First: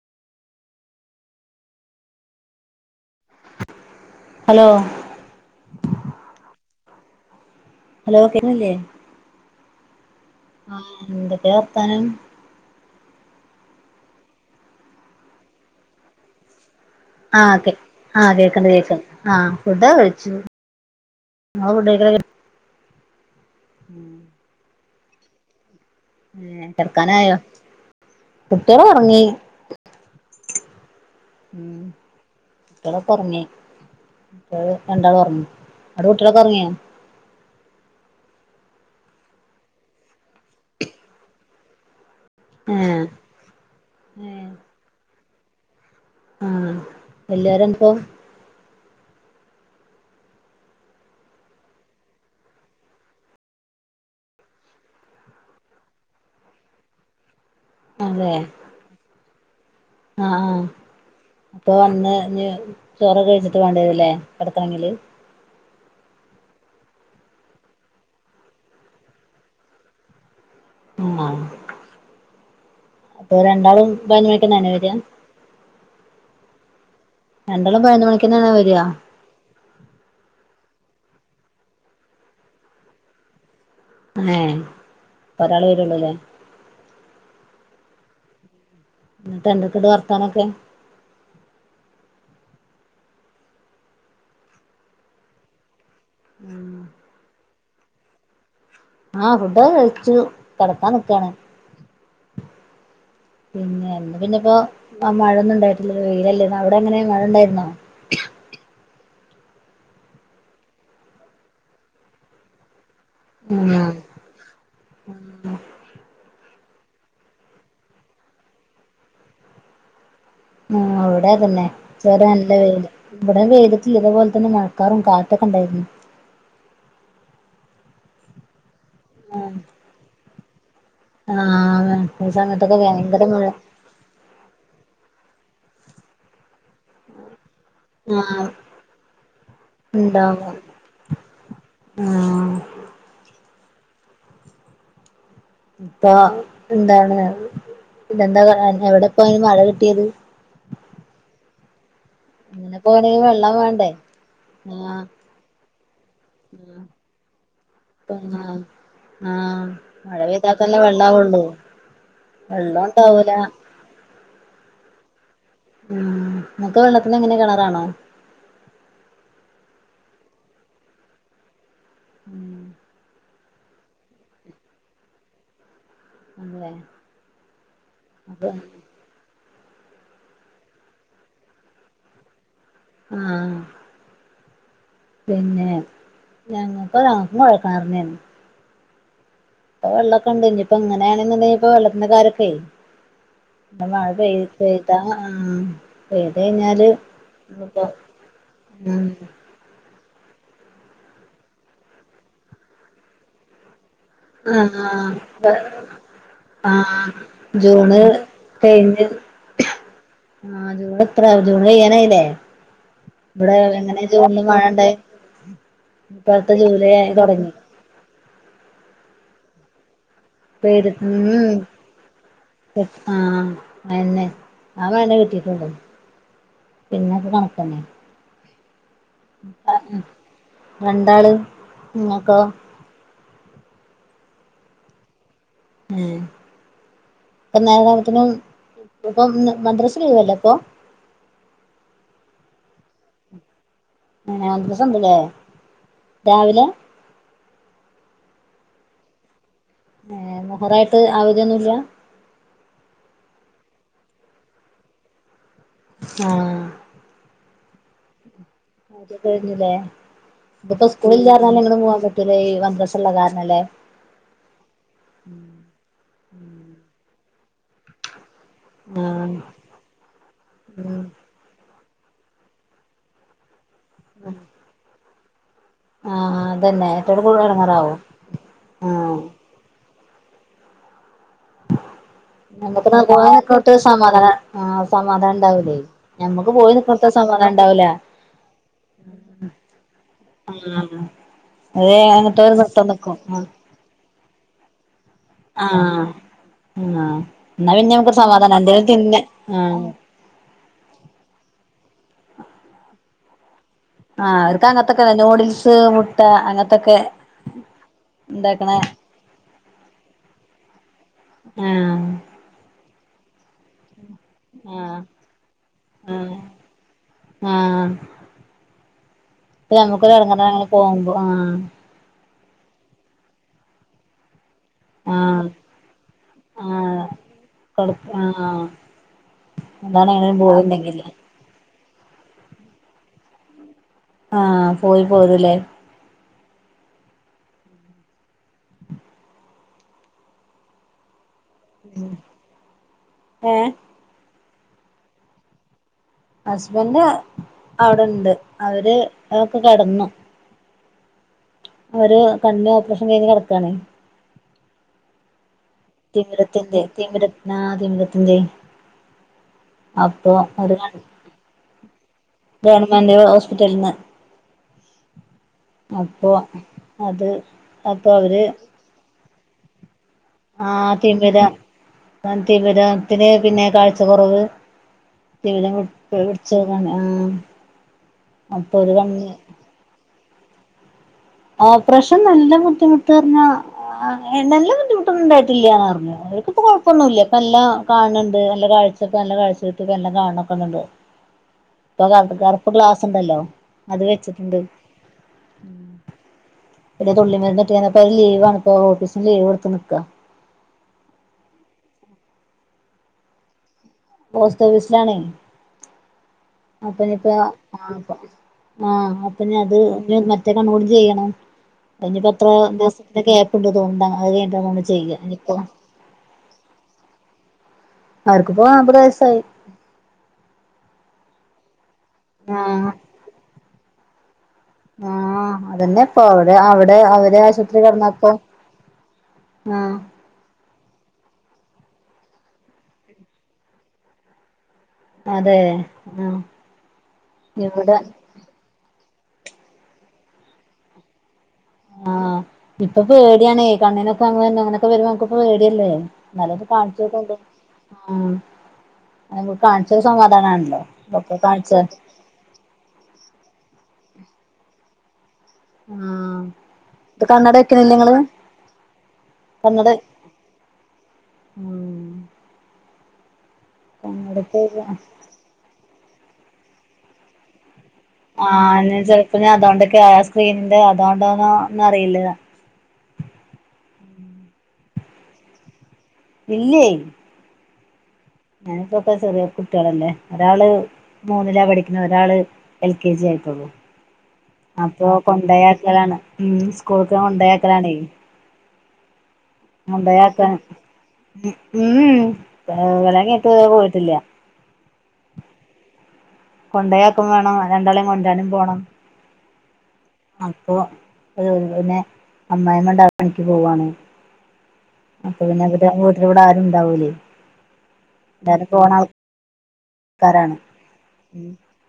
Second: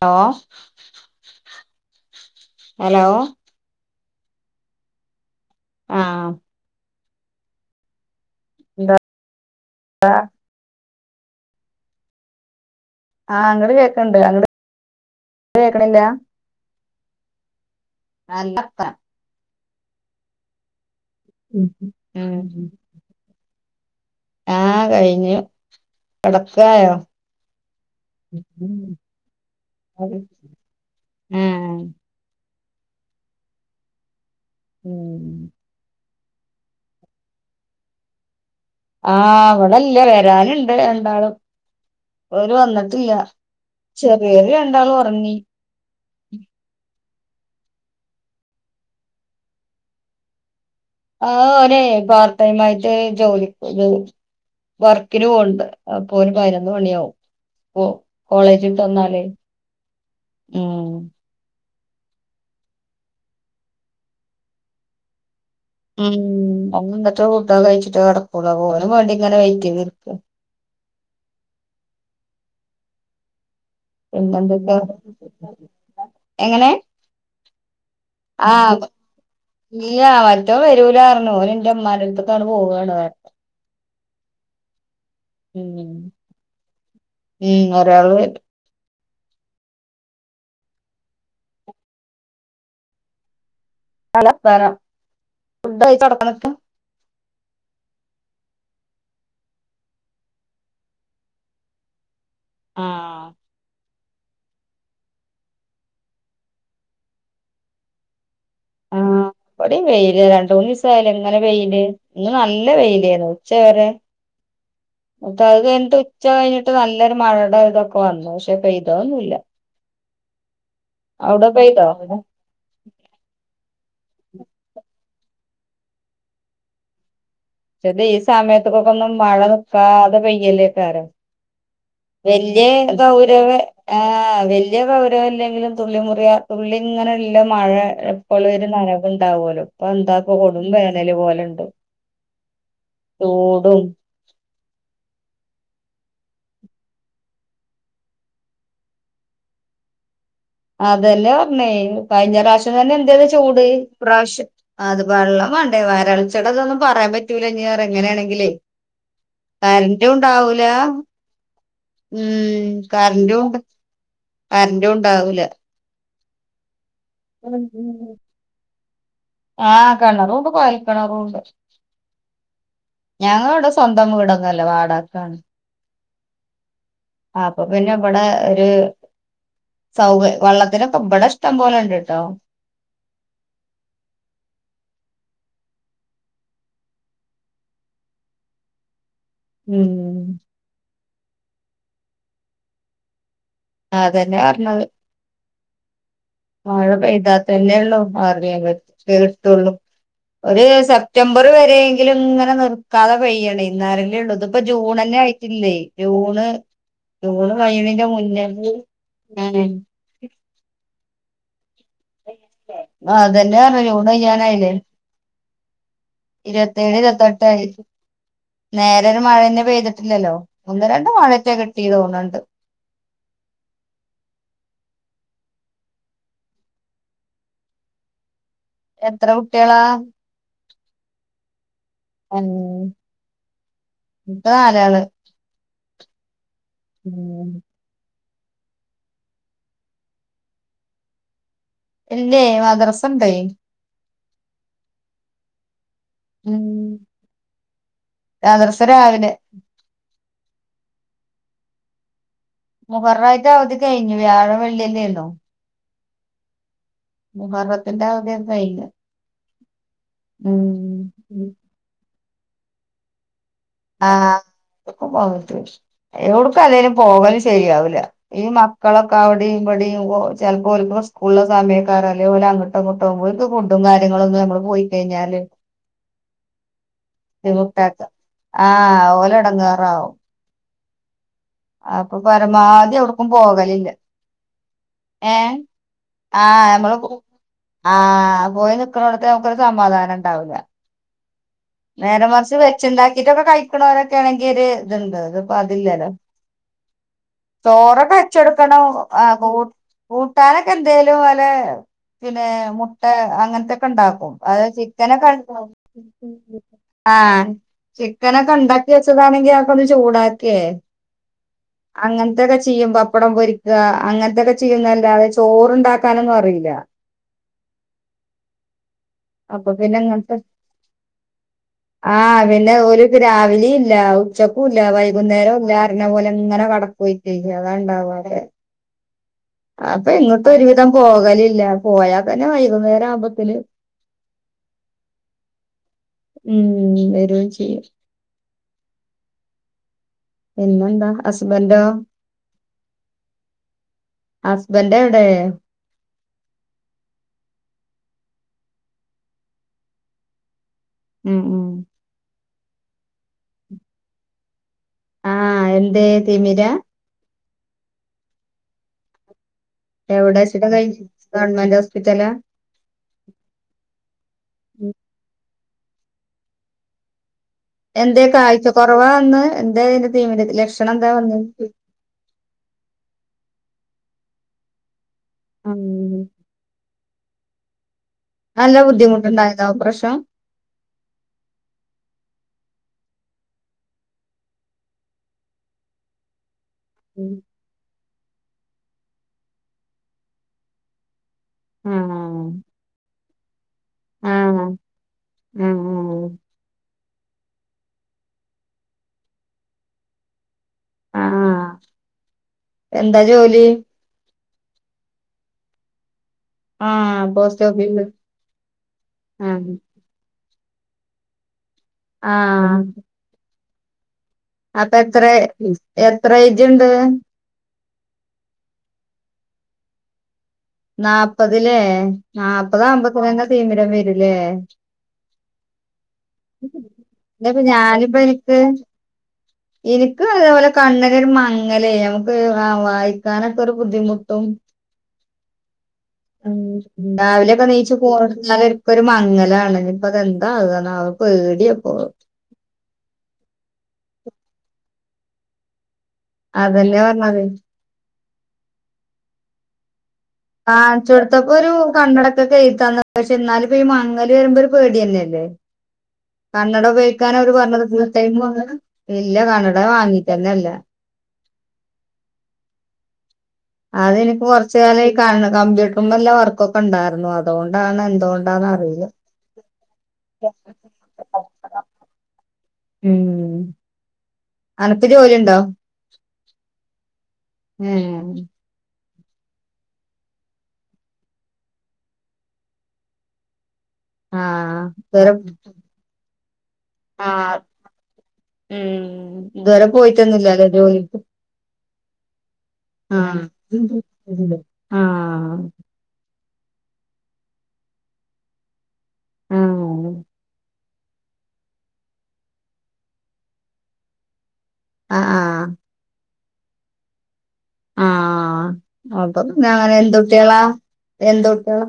Hello hello hello ആ hello കേണില്ലേ ആ ആ എന്തൊക്കെ വർത്താനം ആ ഇങ്ങട് കേക്കണണ്ട് അങ്ങട് കേക്കണില്ല ആ ആഹ് നല്ല കേക്കണ്ട് വർത്താനം കേക്ക ആഹ് ഫുഡ് കഴിച്ചു ഉം ആ ഉം കഴിഞ്ഞു കെടക്കായോ അത് കെടക്കാനായോ കുട്ടികള് ഒറങ്ങി ഉം ഇപ്പള ഉറങ്ങേ ഇപ്പള് രണ്ടാള് ഉറങ്ങി അവിടെ വീട്ടിലൊക്കെ ഉറങ്ങിയാ ആ അവളല്ല വരാനുണ്ട് രണ്ടാളും അവര് ഏഹ് വന്നിട്ടില്ല ചെറിയാള് രണ്ടാൾ ഉറങ്ങി ആ എല്ലാരുംപ്പോ ആ ഒനേ വാർത്തമായിട്ട് ജോലി ഇത് വർക്കിന് പോണ്ട് അപ്പൊ ഓന് പതിനൊന്ന് മണിയാവും അതെ കോളേജ് ആഹ് വിട്ട് വന്നാലെ ഉം ഇപ്പ വന്ന് ചോറ് കഴിച്ചിട്ട് വേണ്ടി വരല്ലേ കെടക്കണമെങ്കില് ഉം ഓൻ വന്നിട്ട് ഫുഡ് കഴിച്ചിട്ട് കിടക്കുള്ളൂ അപ്പൊ ഓനും വേണ്ടി ഇങ്ങനെ വെറ്റ് ചെയ്ത്ക്ക മാ അപ്പൊ ര [unintelligible] ണ്ടളും പതിനൊന്ന് മണിക്കന്നെ പിന്നെന്തൊക്കെ വര [unintelligible] എങ്ങനെ ആ വരിക നീയാവാ വരൂലാർഞ്ഞു ഓന് എന്റെ ഉമ്മൻ്റെ അടുത്ത്ക്ക് അങ്ങട് പോവാണ് ഏ ഒരാളെ ഉം വരുള്ളൂല്ലേ ഉം ഒരാള് എന്നിട്ട് എന്തൊക്കെണ്ട് വർത്താനൊക്കെ നല്ല വർത്താനം ഫുഡ് കഴി- ഉം ആ ഫുഡൊക്കെ കഴിച്ചു കിടക്കാനിക്കാണ് ആ പിന്ന ഇപ്പോ മഴൊന്നും ഉണ്ടായിട്ടില്ല വെയിലല്ലരുന്നു അവിടെ അങ്ങനെ മഴ ഉണ്ടായിരുന്നോ ആ ഇവിടേം വെയില് രണ്ട് മൂന്ന് ദിവസായല്ലോ ഇങ്ങനെ വെയില് ഇന്ന് നല്ല വെയില് ഓ ഉച്ച വരെ ആഹ് ന്നിട്ട് അത് കഴിഞ്ഞിട്ട് ഉച്ച കഴിഞ്ഞിട്ട്- നല്ലൊരു മഴയുടെ ഇതൊക്കെ വന്നു പക്ഷെ പെയ്തൊന്നുല്ല ആ അവിടെ അവടെ തന്നെ പെയ്തോ? ഉച്ച വരെ പക്ഷെ നല്ല വെയിൽ ഇവിടെ വെയിലത്തി ഇതേപോലെ തന്നെ മഴക്കാറും കാറ്റും ഒറ്റൊക്കെ ഉണ്ടായിരുന്നു പക്ഷെത് ഈ സമയത്ത്ക്ക്ക്കൊന്നും മഴ നിക്കാതെ പെയ്യല്ലേ ആഹ് ഈ വലിയ സമയത്തൊക്കെ ഭയങ്കര മഴ ഗൗരവ് ആഹ് വലിയ ഗൗരവ് ഇല്ലെങ്കിലും തുള്ളി മുറിയാ തുള്ളി ഇങ്ങനെയല്ല മഴ എപ്പോൾ ആഹ് ഒരു നനവുണ്ടാവലോ ഇപ്പൊ എന്താപ്പ ഉണ്ടാവും കൊടും വേനൽ പോലെ ഉണ്ട് ആഹ് ചൂടും ഇപ്പൊ എന്താണ് ഇതെന്താ എവിടെപ്പോ അയിന് മഴ കിട്ടിയത് അതന്നേ പറഞ്ഞേ കഴിഞ്ഞ പ്രാവശ്യം അങ്ങനെ തന്നെ പോണെങ്കി എന്തരു വെള്ളം ചൂട് വേണ്ടേ ഇപ്രാവശ്യം ആഹ് അത് വെള്ളം വേണ്ടേ വരൾച്ചയുടെ അതൊന്നും പറയാൻ യാൻ പറ്റൂല ഞ്ഞറെയങ്കിലാന്നെങ്കില് ആ മഴ പെയ്താത്തന്നെ വെള്ളാവള്ളൂ ഉം കറന്റു കറന്റും ഉണ്ടാവൂല ഉം ഇങ്ങക്ക് വെള്ളത്തിന് എങ്ങനെ കിണറാണോ? ആ കിണറുണ്ട് കുഴൽകിണറുണ്ട് ഉം ഞങ്ങൾ ഇവിടെ സ്വന്തം വിടൊന്നുമല്ല വാടാകയ്ക്കാണ് അല്ലേ ആ അപ്പൊ പിന്നെ ഇവിടെ ഒരു സൗക വെള്ളത്തിനൊക്കെ ഇവിടെ വെള്ളം ഇഷ്ടം പോലെ ഉണ്ട്ട്ടോ ആഹ് പിന്നെ ഞങ്ങക്ക് ഞങ്ങൾക്കും കുഴൽ കിണറ് തന്നെ ഇപ്പൊ വെള്ളൊക്കെ ഉം ഉണ്ട് ഇനി ഇപ്പം ഇങ്ങനെയണണ്ടെ ഇപ്പ വെള്ളത്തിന്റെ കാര്യ ഒക്കെ അതന്നെ മഴപെയ് പറഞ്ഞത് പെയ്ത ആഹ് പെയ്ത് മഴ കഴിഞ്ഞാല് പെയ്താത്തതന്നേ ഇപ്പോ ഉള്ളൂ അറിയ ഉം [unintelligible] ത്തുള്ളൂ ഒരു സെപ്റ്റംബർ വരെയങ്കിലും ഇങ്ങനെ നിർക്കാതെ പെയ്യണം ഇന്നാലേ ളേള്ളൂ ഇതി ഇപ്പ ജൂൺന്നെ ആഹ് ആയിട്ടില്ലേ ജൂണ് ആഹ് ജൂണ് കഴിയണന്റെ മുന്നെ ഉം കഴിഞ്ഞ് ആഹ് ജൂൺ കയ്യനായില്ലേ ആ അതെന്നെ പറഞ്ഞ ജൂൺ കഴിയാനായില്ലേ ഉണ്ടായി ഇപ്പ അടുത്ത ജൂലൈ ഇരുപത്തിേഴ് ആയി ഇരുപത്തെട്ട് തുടങ്ങി ആയി നേരെ ഒരു മഴെന്ന പെയ്തിട്ട പെയ്തിട്ടും തോന്നുന്നുണ്ട് ആ അത് തന്നെ ആ മയ കിട്ടിട്ടെള്ളു പിന്നെ ഒക്കെ കണക്ക് തന്നെ എത്ര കുട്ടിളാ? രണ്ടാള് [unintelligible] നിങ്ങക്കോ ഇൻക്ക് നാലാള്. മ് ഉം ഇപ്പ നാലെണ്ണത്തിനും ഇപ്പപ്പം മദ്രസ ലീവല്ലേ ഇപ്പൊ? ഇല്ലേ മദ്റസ് ഇണ്ട്. ഏഹ് മദ്രസ് ഇണ്ട്ല്ലേ. രാവിലെ മദറസ രാവിലെ. ഏഹ് മുഹറായിട്ട് ആവധിയൊന്നുല്ല? മുഹറായിട്ട് അവധി കഴിഞ്ഞ് വ്യാഴും വെള്ളിയല്ലേര്ന്നു. ആഹ് മുഹറത്തിന്റെ അവധി എ അത് കഴിഞ്ഞ്ലെ ഇതിപ്പോ ഉം ഉം. സ്കൂളില്ലാർന്നാല് എങ്ങട് പോവാൻ പ ത്ത്ലെ മദ്രസ ഇള്ള കാരണ അല്ലേ. ആഹ് ഒക്കുംപോവര്ത് എവ്ട്ക്കും അല്ലേല് പോവല് ശെരിയാവൂല. ഈ മക്കളൊക്കെ ആഹ് അവിടെയും ഇവിടെയും ഒ ചെലപ്പ ഉം ഓൽക്ക് സ്കൂളില സമയം ക്കാരെ ഓല് അങ്ങട്ടോ ഇങ്ങട്ടോ പോയി ഓൽക്ക് ഫുഡും കാര്ങ്ങളൊന്നും നമ്മള് പോയി കഴഞ്ഞാല് ആ അതന്നെ [unintelligible] കൂടെ എടങ്ങറാവും ആ ആഹ് ഓല് എടങ്ങേറാവും അപ്പൊ നമുക്ക് പരമാവധി എവിട്ക്കും പോയി നിക്കോട്ത്ത് പോകലില്ല സമാധാനം ആഹ് സമാധാനം ഏ ഉണ്ടാവൂലേ ആ ഞമ്മക്ക് പോയി നമ്മള് നിക്കോട്ത്ത് സമാധാനം ഉണ്ടാവൂല ആ പോയി നിക്കണോടത്ത് നമക്കൊരു സമാധാനം ഉണ്ടാവില്ല അത് നേരെ എങ്ങട്ടോര് മറിച്ച് നിർത്തം നിക്കും വെച്ചണ്ടാക്കിട്ടൊക്കെ ആഹ് കഴിക്കണവരൊക്കെ ആണെങ്കി ഇതുണ്ട ഇതിപ്പതില്ലല്ലോ ആഹ് ആഹ് എന്നാ പിന്നെ ചോറക്കെ നമുക്കൊരു വെച്ച് സമാധാനം കൊടുക്കണം എന്തേലും തിന്ന ആ ആഹ് കൂട്ടാനൊക്കെ എന്തേലും പല പിന്നെ മുട്ട അങ്ങനത്തെക്ക ആ അവർക്ക് അങ്ങനത്തൊക്കെ നൂഡിൽസ് മുട്ട അങ്ങനത്തൊക്കെ ആഹ് ചിക്കനൊക്കെ ഇണ്ടാക്കണ ഉണ്ടാക്കി വെച്ചതാണെങ്കി ആക്ക ഒന്ന് ചൂടാക്കിയേ ആഹ് അങ്ങനത്തൊക്കെ ചെയ്യും പപ്പടം പൊരിക്കുക അങ്ങനത്തൊക്കെ ആഹ് ചെയ്യുംല്ലാതെ ചോറണ്ടാക്കാനൊ ന്നും അറിയില്ല ആ അപ്പൊ പിന്നെങ്ങൻത്തെ പോകുമ്പോ ആഹ് ആ പിന്നെ ഓര്ക്ക് രാവിലെ ഇല്ല ഉച്ചക്കൂല്ല ആഹ് വൈകുന്നേരോല്ല അർഞ്ഞ പോലെ ഇങ്ങനെ ആഹ് [unintelligible] കൊടുക്ക അതാണ്ടാവ [unintelligible] ആഹ് അപ്പൊ എന്താണ് എങ്ങനും എങ്ങോട്ടും ഒരുവിധം പോയിണ്ടെങ്കില് പോകലില്ല പോയാൽ തന്നെ വൈകുന്നേരം ആവുമ്പത്തിന് ആ പോയി പോയ്തല്ലേ ഉം വരയും ചെയ്യും പിന്നെന്താ ഹസ്ബൻന്റൊ ഹസ്ബൻന്റ് എവിടെ ഹസ്ബൻറ് അവിടെണ്ട് അവര് ഒക്കെ കിടന്നു ഉം ഉം അവര് കണ്ണും ഓപ്പറേഷൻ കഴഞ്ഞ് കിടക്കണേ ആഹ് എന്തേ തിമിരാ തിമിരത്തിന്റെ തിമിര ആ തിമിരത്തിന്റെ അപ്പൊ എവിടെ വെച്ചിട്ടാ കഴി [unintelligible] ഗവൺമെന്റ് ഹോസ്പിറ്റലാ ഗവൺമെന്റ് ഹോസ്പിറ്റൽന്ന് ഉം അപ്പൊ അത് അപ്പൊ എന്തെ കാഴ്ച കൊറവാന്ന് എന്തെ ആ തിമിരം തിമിരത്തിനു പിന്നെ കാഴ്ച കൊറവ് തിമിരം ഉം വിടിച്ചോക്ക ആ നല്ല ബുദ്ധിമുട്ടുണ്ടായത [unintelligible] ഓപ്പറേഷൻ നല്ല ബുദ്ധിമുട്ട് പറഞ്ഞാ ആ നല്ല ബുദ്ധിമുട്ടൊന്നുണ്ടായിട്ടില്ലന്ന് പറഞ്ഞു അവർക്കിപ്പൊ കൊഴ പ്പൊന്നുല്ല ഇപ്പ എല്ലാം കാൺണണ്ട് നല്ല കാഴ്ചപ്പ നല്ല കാഴ്ച കിട്ടി എല്ലാം കാൺന്നൊക്കെണ്ട് ഇപ്പൊ ക ആഹ് കറുപ്പ് ഗ്ലാസ്ണ്ടല്ലോ അത് വെച്ചിട്ടുണ്ട് ആഹ് ഉം ഉം പിന്നെ തുള്ളി മരുന്ന് [unintelligible] അത് ലീവണ ഇപ്പ ഓഫീസിന് ലീവ് എടുത്ത് നിക്കാ ആ എന്താ ജോലി പോസ്റ്റ് ഓഫീസിലാണെയ് അപ്പനി ആഹ് ഇപ്പ ആ പോസ്റ്റ് ഓഫീസ് ആ അപ്പന്നി ആഹ് അത് റ്റെ കണ്ണ് കൂടി ചെയ്യണം അനിപ്പ എത്ര ദിവസത്തി കേപ്പുണ്ട് തോന്ന അപ്പ എത്ര എത്ര ഏജുണ്ട് അവർക്കിപ്പോ അമ്പത് വയസായി നാല്പതിലേ നാല്പ്പത് ആഹ് [unintelligible] തിമിരം വരുല്ലേ ആഹ് അതന്നെ ഇപ്പൊ അവിടെ അവിടെ അവര് [unintelligible] ആശുപത്രി ഞാനിപ്പ കിടന്നപ്പോ ഇനിക്ക് ആഹ് ഇനിക്ക് അതേപോലെ കണ്ണനൊരു മ ങ്ങല് നമുക്ക് ആ വായിക്കാനൊക്കെ ഒരു ബുദ്ധിമുട്ടും അതെ ആഹ് ഉം രാവിലെ ഒക്കെ നീച്ച് ഇവിടെ [unintelligible] ഇപ്പൊ ഒരു മങ്ങലാണ് ഇനീപ്പം ഇതെന്താ ആകന്നാവ ഒരു പേടി ആഹ് ഇപ്പൊ പേടിയാണേ കണ്ണിനൊക്കെ [unintelligible] അങ്ങനൊക്കെ വരുമ്പം നമ്മക്ക് പേടിയല്ലേ ഇന്നലോന്നു അതന്നെ കാണിചോക്കണ്ട് പറഞ്ഞത് ആ [unintelligible] കാണിച്ച കാൺച്ചോട്ത്തപ്പൊരു കണ്ണടക്കൊക്കെ എഴുതി തന്നു പക്ഷെ ഇന്നാല് ഇപ്പ ഈ മങ്ങ ലേര്മ്പ ഒരു പേടി തന്നെ അല്ലേ. ആഹ് കണ്ണട ഇത് ഉപയോഗിക്കാനാ ഓല് കണ്ണട പറഞ്ഞത്. വെക്കണില്ലേ ഫുൾ നിങ്ങള് ടൈം ഒന്ന് ഇല്ല കണ്ണട വാങ്ങീട്ടന്നെ ഇല്ല. ഉം അതെനിക്ക് കണ്ണടക്ക് കൊർച്ച് കാല ഈ കണ്ണ് കമ്പ്യൂട്ടർമല്ല വർക്കൊക്കെ ഇണ്ടായിരുന്നു. അതോണ്ട് ആഹ് ഇഞ്ഞ് ചെൽപ്പ ഇഞ്ഞ് അതോണ്ടൊക്കെ ആയ ആ സ്ക്രീനിന്റെ അതോണ്ടോന്നോന്ന് അറിയില്ല. മ് അനക്ക് ജോലിണ്ടോ? ഇല്ലേയ് ഏഹ് ഒക്ക ചെറിയ കുട്ടികളല്ലേ ഒരാള് മൂന്നിലാ പഠിക്കുന്നത് ഒരാള് എൽ കെ ജി ആയിട്ടൊള്ളൂ ആഹ് അപ്പൊ ഇതുവരെ കൊണ്ടയാക്കലാണ് ഉം സ്കൂൾക്ക് കൊണ്ടോയ് ആഹ് ആക്കലാണെയ് ഉം ഇതുവരെ പോയിട്ടന്നുല്ല ലെ ജോലിക്ക് ഉം ഇവലെഒന്നും ആഹ് ഇട്ട് പോയിട്ടില്ല ആഹ് കൊണ്ടെയ്ആക്കും വേണം രണ്ടാളും കൊണ്ട് വരാനും പോണം ആഹ് അപ്പൊ [unintelligible] അമ്മായിമ്മ ടാർ പണിക്ക് പോവാണ് ആഹ് അപ്പൊ പിന്നെ ആഹ് ഇവരെ വീട്ടിൽ ഇവടെ ആരും ഇണ്ടാവൂലേ ആഹ് അപ്പ പിന്നെ അങ്ങനെ എന്ത് ആൾക്കാരാണ് കുട്ടികളാ എന്ത്‌ ഉം കുട്ടികള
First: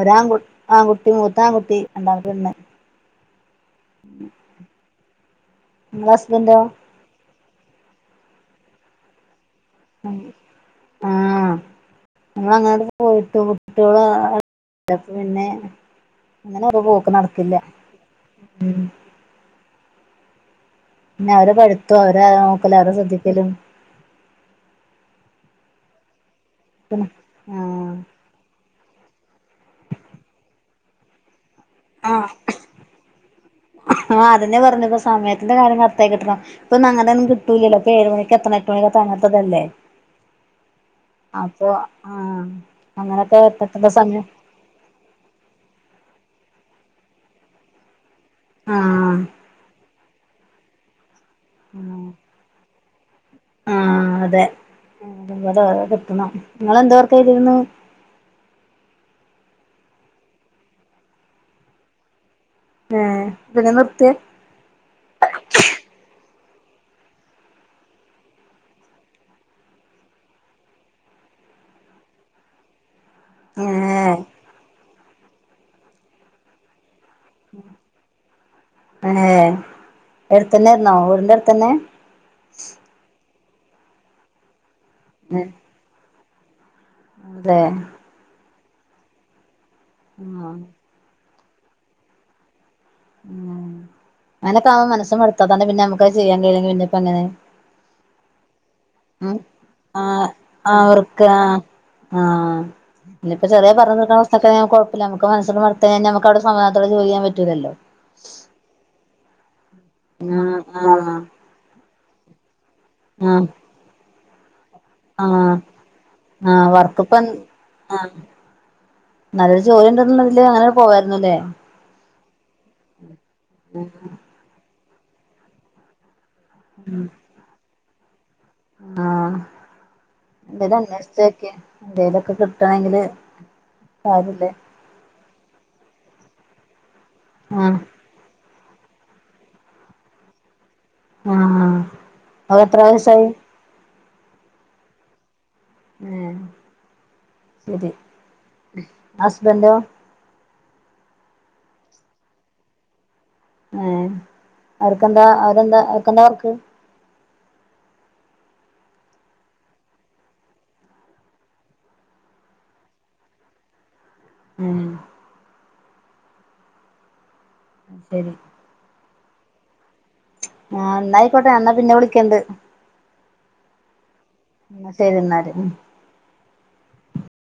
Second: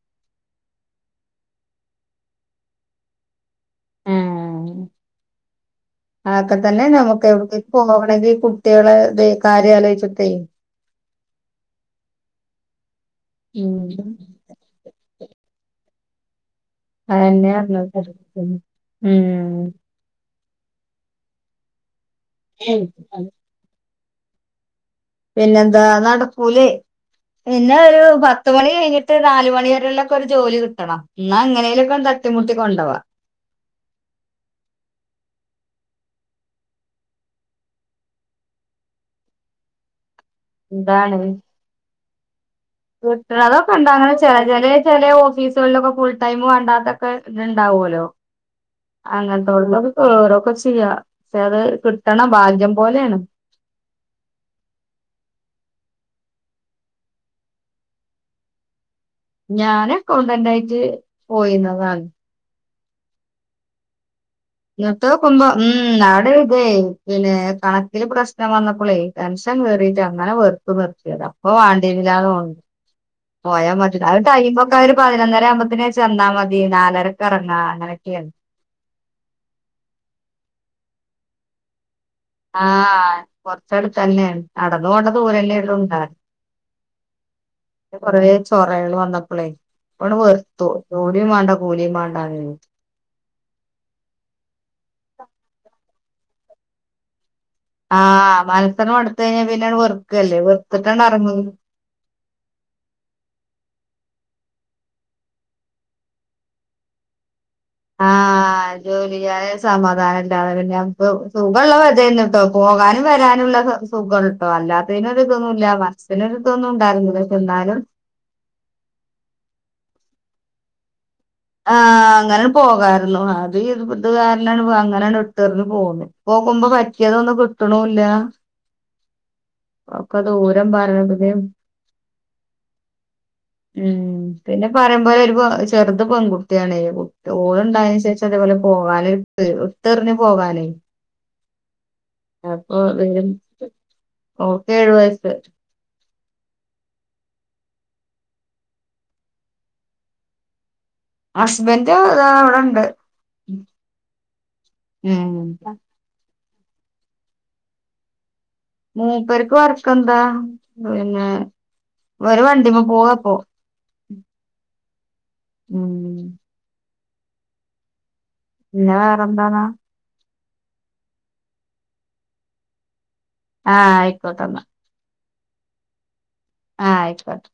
ഒരാൺകു ആൺകുട്ടി മൂത്ത ആൺകുട്ടി രണ്ടാമത്തെ പെണ്ണ് ഏഹ് നിങ്ങളെ അതൊക്കെ ഹസ്ബന്റോ തന്നെ നമുക്ക് എവിട്ക്കേം പോകണെങ്കിൽ കുട്ടികളെ ഇത് കാര്യാലോയ്‌ച്ചിട്ടെയ് ആഹ് ഞമ്മൾ അങ്ങനെ പോയിട്ട് കുട്ടി ഓളും പിന്നെ അങ്ങനൊക്കെ പോക്ക് അതന്നെ നടക്കില്ല പറഞ്ഞത് ഉം ഉം പിന്നെ അവരെ പഠിത്തോ അവരെ നോക്കൽ അവരെ ശ്രദ്ധിക്കലും പിന്നെന്താ നടക്കൂലെ പിന്നെ ആഹ് ഒരു പത്തുമണി കഴിഞ്ഞിട്ട് ട്ട് നാല് മണി വരെ യുള്ള ഒക്കെ ഒരു ജോലി കിട്ടണം എന്നാ എങ്ങനെലൊക്കെ ആഹ് തട്ടിമുട്ടി കൊണ്ടോവാ ആ അതെന്നെ പറഞ്ഞ് സമയ അന്റെ കാര്യ കററ്റായി കിട്ടണം ഇപ്പൊന്നും അങ്ങനൊന്നും കിട്ടൂലല്ലോപ്പൊ ഏഴ് മണിക്ക് എത്തണം എട്ട്മണിക്ക് അങ്ങനത്തതല്ലേ എന്താണ് ആഹ കിട്ട്ണതൊക്കെണ്ട് അങ്ങെനെ ചെറിയ ചെറിയ ചെറിയ ഓഫീസുകളിലൊക്കെ ഫുൾ ടൈം- ഇണ്ടാത്തൊ [unintelligible] ക്കെ ഇത്ണ്ടാവോലോ ആഹ് അങ്ങനത്തോള്ളതു കേറുയൊക്കെ ചെയ്യാം പക്ഷെ അത് ആഹ് കിട്ടണ ഭാഗ്യം പോലെയാണ് ആഹ് നിങ്ങളെന്താ വർക്ക്‌ ചെയ്തിരുന്നേ ഞാന് അക്കൗണ്ടന്റ് ആയിട്ട് പോയിരുന്നതാണ് ഏ പിന്നെ നിർത്തിയെ നിർത്തിയ നോക്കുമ്പോ ഉം അവിടെ ഇതേ പിന്നെ കണക്കില് പ്രശ്നം വന്നപ്പോളേ ടെൻഷൻ ഷൻ കേറിട്ട അങ്ങനെ വെറുതെ നിർത്തിയത അപ്പൊ വേണ്ടിയിരുന്നില്ലന്ന് തോനുണ് പോയാ മതി ഏഹ് അത് ടൈംമും ഒരു പതിനൊന്നര ആവുമ്പോത്തനേ ചെന്നാ മതി നാലരക്ക് എറങ്ങാം അങ്ങനെയൊക്കെയാണ് ഹ് ഹേ അടുത്തന്നെയായി [unintelligible] രുന്നോ വീടിന്റെ അടുത്തന്നെ ആഹ് കൊറച്ചടുത്തന്നെ നടന്നു പോവണ്ട ദൂരവെല്ലേയുള്ളു അതെ കൊറേ ചോറായിരുന്നു വന്നപ്പളേ അവിടെ ആഹ് വെർത്തു നൂ - ജോലിയും വേണ്ട കൂലിയും വേണ്ടാഞ്ഞ് ഉ അങ്ങനെക്കാകുമ്പോ മനസ്സ് മടുക്കും തന്നെ പിന്നെ നമ്മുക്കത് ചെയ്യാൻ കഴില്ലെങ്കി പിന്നെപ്പെങ്ങനെ ആഹ് മന സെക്കെ മടുത്തു കഴിഞ്ഞാൽ പിന്നാങ്ങ് ആഹ് വെറുക്കല്ലേ വെറത്തിട്ടാണ് അവർക്ക് ഇറങ്ങും ആഹ് ആഹ് ഇനിയിപ്പ ചെറിയ പറഞ്ഞ അതക്കെ കുഴപ്പില്ല നമുക്ക് മനസ്സങ്ങട്ട് മടുത്തു കഴിഞ്ഞ നമക്ക് അവിടെ സമാധാനത്തോടെ ജോലി ചെയ്യാൻ പറ്റില്ലല്ലോ ശരിയായ സമാധാനം ഇല്ലാതെ പിന്നെ നമുക്ക് സുഖമുള്ള വജ്ജെന്നു പോകാനും ആഹ് വരാനുള്ള സുഖോള്ളുട്ടോ അല്ലാത്ത തിനൊരു ആഹ് തൊന്നുമില്ല മനസ്സിനൊരു ആഹ് തോന്നുംണ്ടായിരുന്നു പക്ഷെ എന്നാലും നല്ല ജോലി ഉണ്ടൊന്നുമില്ലെ അങ്ങനെ പോകാരുന്നു ആ അങ്ങന പോകാരുന്നു അതീ ഇരുപതുകാരനാണ് അങ്ങനാണ് ഇട്ടെറിഞ്ഞു പോന്നു പോകുമ്പം പറ്റിയതൊന്നും കിട്ടണുമില്ല ആ എന്തേലും പറഞ്ഞപ്പഴേ അന്വേഷിച്ചോക്കിയേ എന്തേലൊക്കെ കിട്ടണെങ്കില് ഉം കാര്യല്ലേ പിന്നെ പറയുമ്പോലെ [unintelligible] ഒരു ചെറു ഇതു പെൺകുട്ടിയാണേ ആഹ് ഓളുണ്ടായതിനു ശേഷം അതേപോലെ പോകാനും ഇട്ടെറിഞ്ഞു പോകാനേ ആ അപ്പൊ വരും ഓക്കേഴു വയസ്സ് ആ ശരി ഹസ്ബൻഡോ ഹസ്ബന്റ് ദാ ഇവിടൊണ്ട് ഏ അവർക്കെന്താ ഉം അവരെന്താ അവർക്കെന്താ വർക്ക് മൂപ്പർക്ക് വർക്കെന്താ പിന്നെ അവരെ വണ്ടിമ്മേ പോവാ ഇപ്പോ ഉം ഉം ശരി പിന്നെ വേറെന്താന്നാണ് ആ എന്നായിക്കോട്ടെ എന്നാ പിന്നെ വിളിക്കണ്ട് ആ ആയി എന്ന ശരിയെലെന്നാലേ ആ ആയിക്കോട്ടെ